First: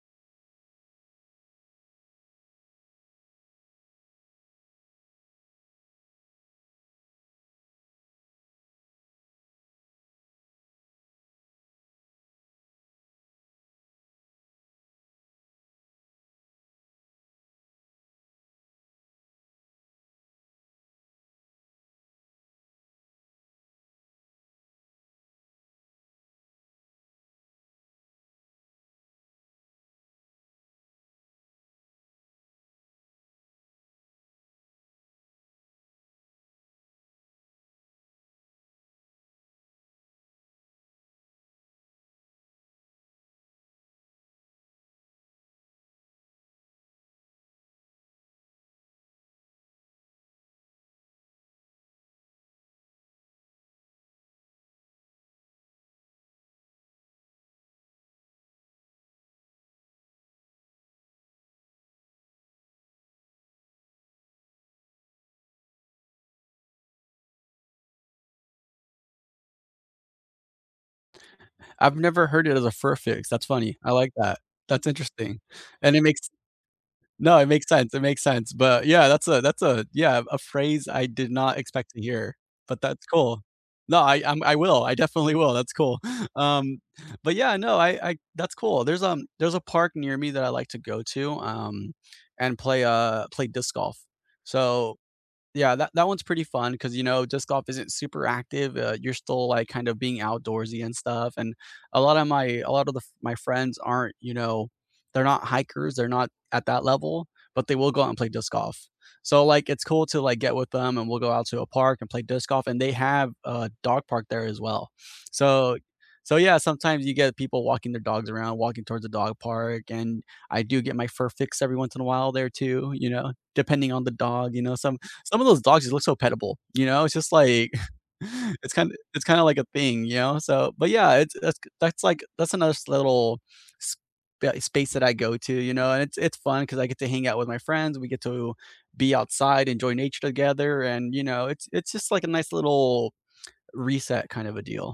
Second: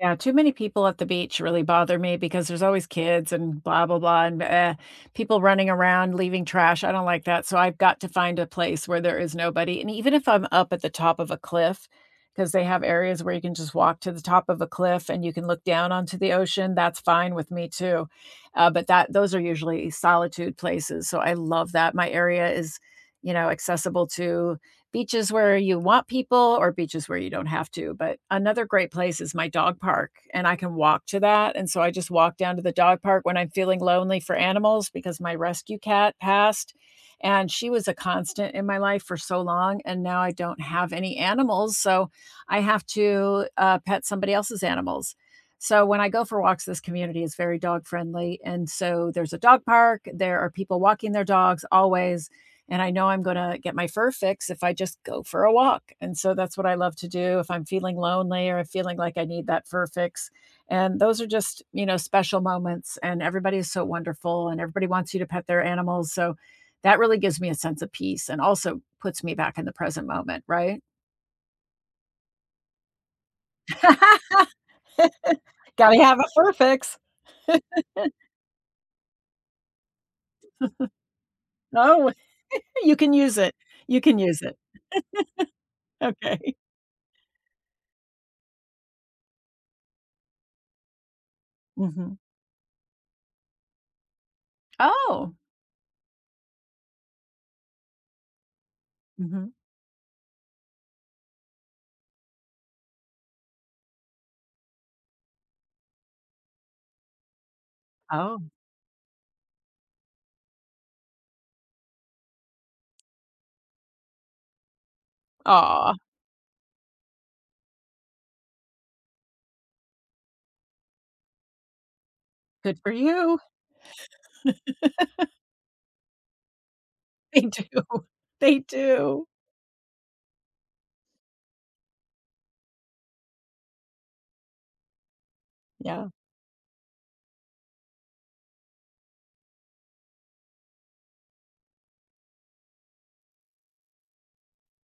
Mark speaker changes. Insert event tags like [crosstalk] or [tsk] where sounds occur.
Speaker 1: Yeah, too many people at the beach really bother me because there's always kids and blah blah blah and m eh, people running around, leaving trash, I don't like that, so I've got to find a place where there is nobody. And even if I'm up at the top of a cliff 'cause they have areas where you can just walk to the top of a cliff and you can look down onto the ocean, that's fine with me too. Uh, but that those are usually solitude places, so I love that. My area is, you know, accessible to beaches where you want people or beaches where you don't have to. But another great place is my dog park, and I can walk to that, and so I just walk down to the dog park when I'm feeling lonely for animals because my rescue cat passed, and she was a constant in my life for so long, and now I don't have any animals, so I have to, uh, pet somebody else's animals. So, when I go for walks, this community is very dog friendly, and so there's a dog park, there are people walking their dogs always, and I know I'm gonna get my fur fix if I just go for a walk. And so that's what I love to do if I'm feeling lonely or feeling like I need that fur fix, and those are just, you know, special moments, and everybody is so wonderful, and everybody wants you to pet their animals. So, that really gives me a sense of peace and also puts me back in the present moment, right?
Speaker 2: I've never heard it as a fur fix, that's funny, I like that,
Speaker 1: [laughs]
Speaker 2: that's interesting. And it
Speaker 1: Gotta have
Speaker 2: makes
Speaker 1: a fur fix.
Speaker 2: No it makes sense, it
Speaker 1: [laughs]
Speaker 2: makes sense, but, yeah, that's a that's a Yeah, a phrase I did
Speaker 1: [chuckles]
Speaker 2: not expect to
Speaker 1: Oh?
Speaker 2: hear, but
Speaker 1: [laughs] You
Speaker 2: that's
Speaker 1: can use
Speaker 2: cool.
Speaker 1: it. You
Speaker 2: Nah,
Speaker 1: can
Speaker 2: I
Speaker 1: use
Speaker 2: I'm I
Speaker 1: it.
Speaker 2: will, I definitely will, that's cool.
Speaker 1: [laughs] Okay.
Speaker 2: Um, but, yeah, no, I I that's cool. There's, um there's a park near me that I like to go to, um,
Speaker 1: Mhm.
Speaker 2: and play, uh play disc golf. So
Speaker 1: Oh!
Speaker 2: Yeah, that that one's pretty fun 'cause, you know, disc golf isn't super active, uh, you're still,
Speaker 1: Mhm.
Speaker 2: like, kind of being outdoorsy and stuff, and a lot of my a lot of the f my friends aren't, you know, they're not hikers, they're not at that level, but they will go out and play
Speaker 1: Oh.
Speaker 2: disc golf. So, like, it's cool to, like, get with them and we'll go out to a park and play disc golf, and they have a dog park there as well. [sniffs] So
Speaker 1: Aw.
Speaker 2: so yeah, sometimes you get people walking their dogs around, walking towards the dog park and I do get my fur fix every once in a while, there
Speaker 1: Good
Speaker 2: too,
Speaker 1: for
Speaker 2: you know,
Speaker 1: you.
Speaker 2: depending on the dog, you know, some
Speaker 1: [laughs]
Speaker 2: some of those dogs you look so pet-able, you know, it's just,
Speaker 1: They
Speaker 2: like
Speaker 1: do.
Speaker 2: [chuckles]
Speaker 1: They
Speaker 2: it's kinda it's
Speaker 1: do.
Speaker 2: kinda, like, a thing, you know, so. But yeah, it's it's k that's, like that's another s little s b eh, s space that I go to, you know, and
Speaker 1: Yeah.
Speaker 2: it it's fun 'cause I get to hang out with my friends, we get to be outside, enjoy nature together, and, you know, it it's just, like, a nice [tsk] little reset kind of a deal.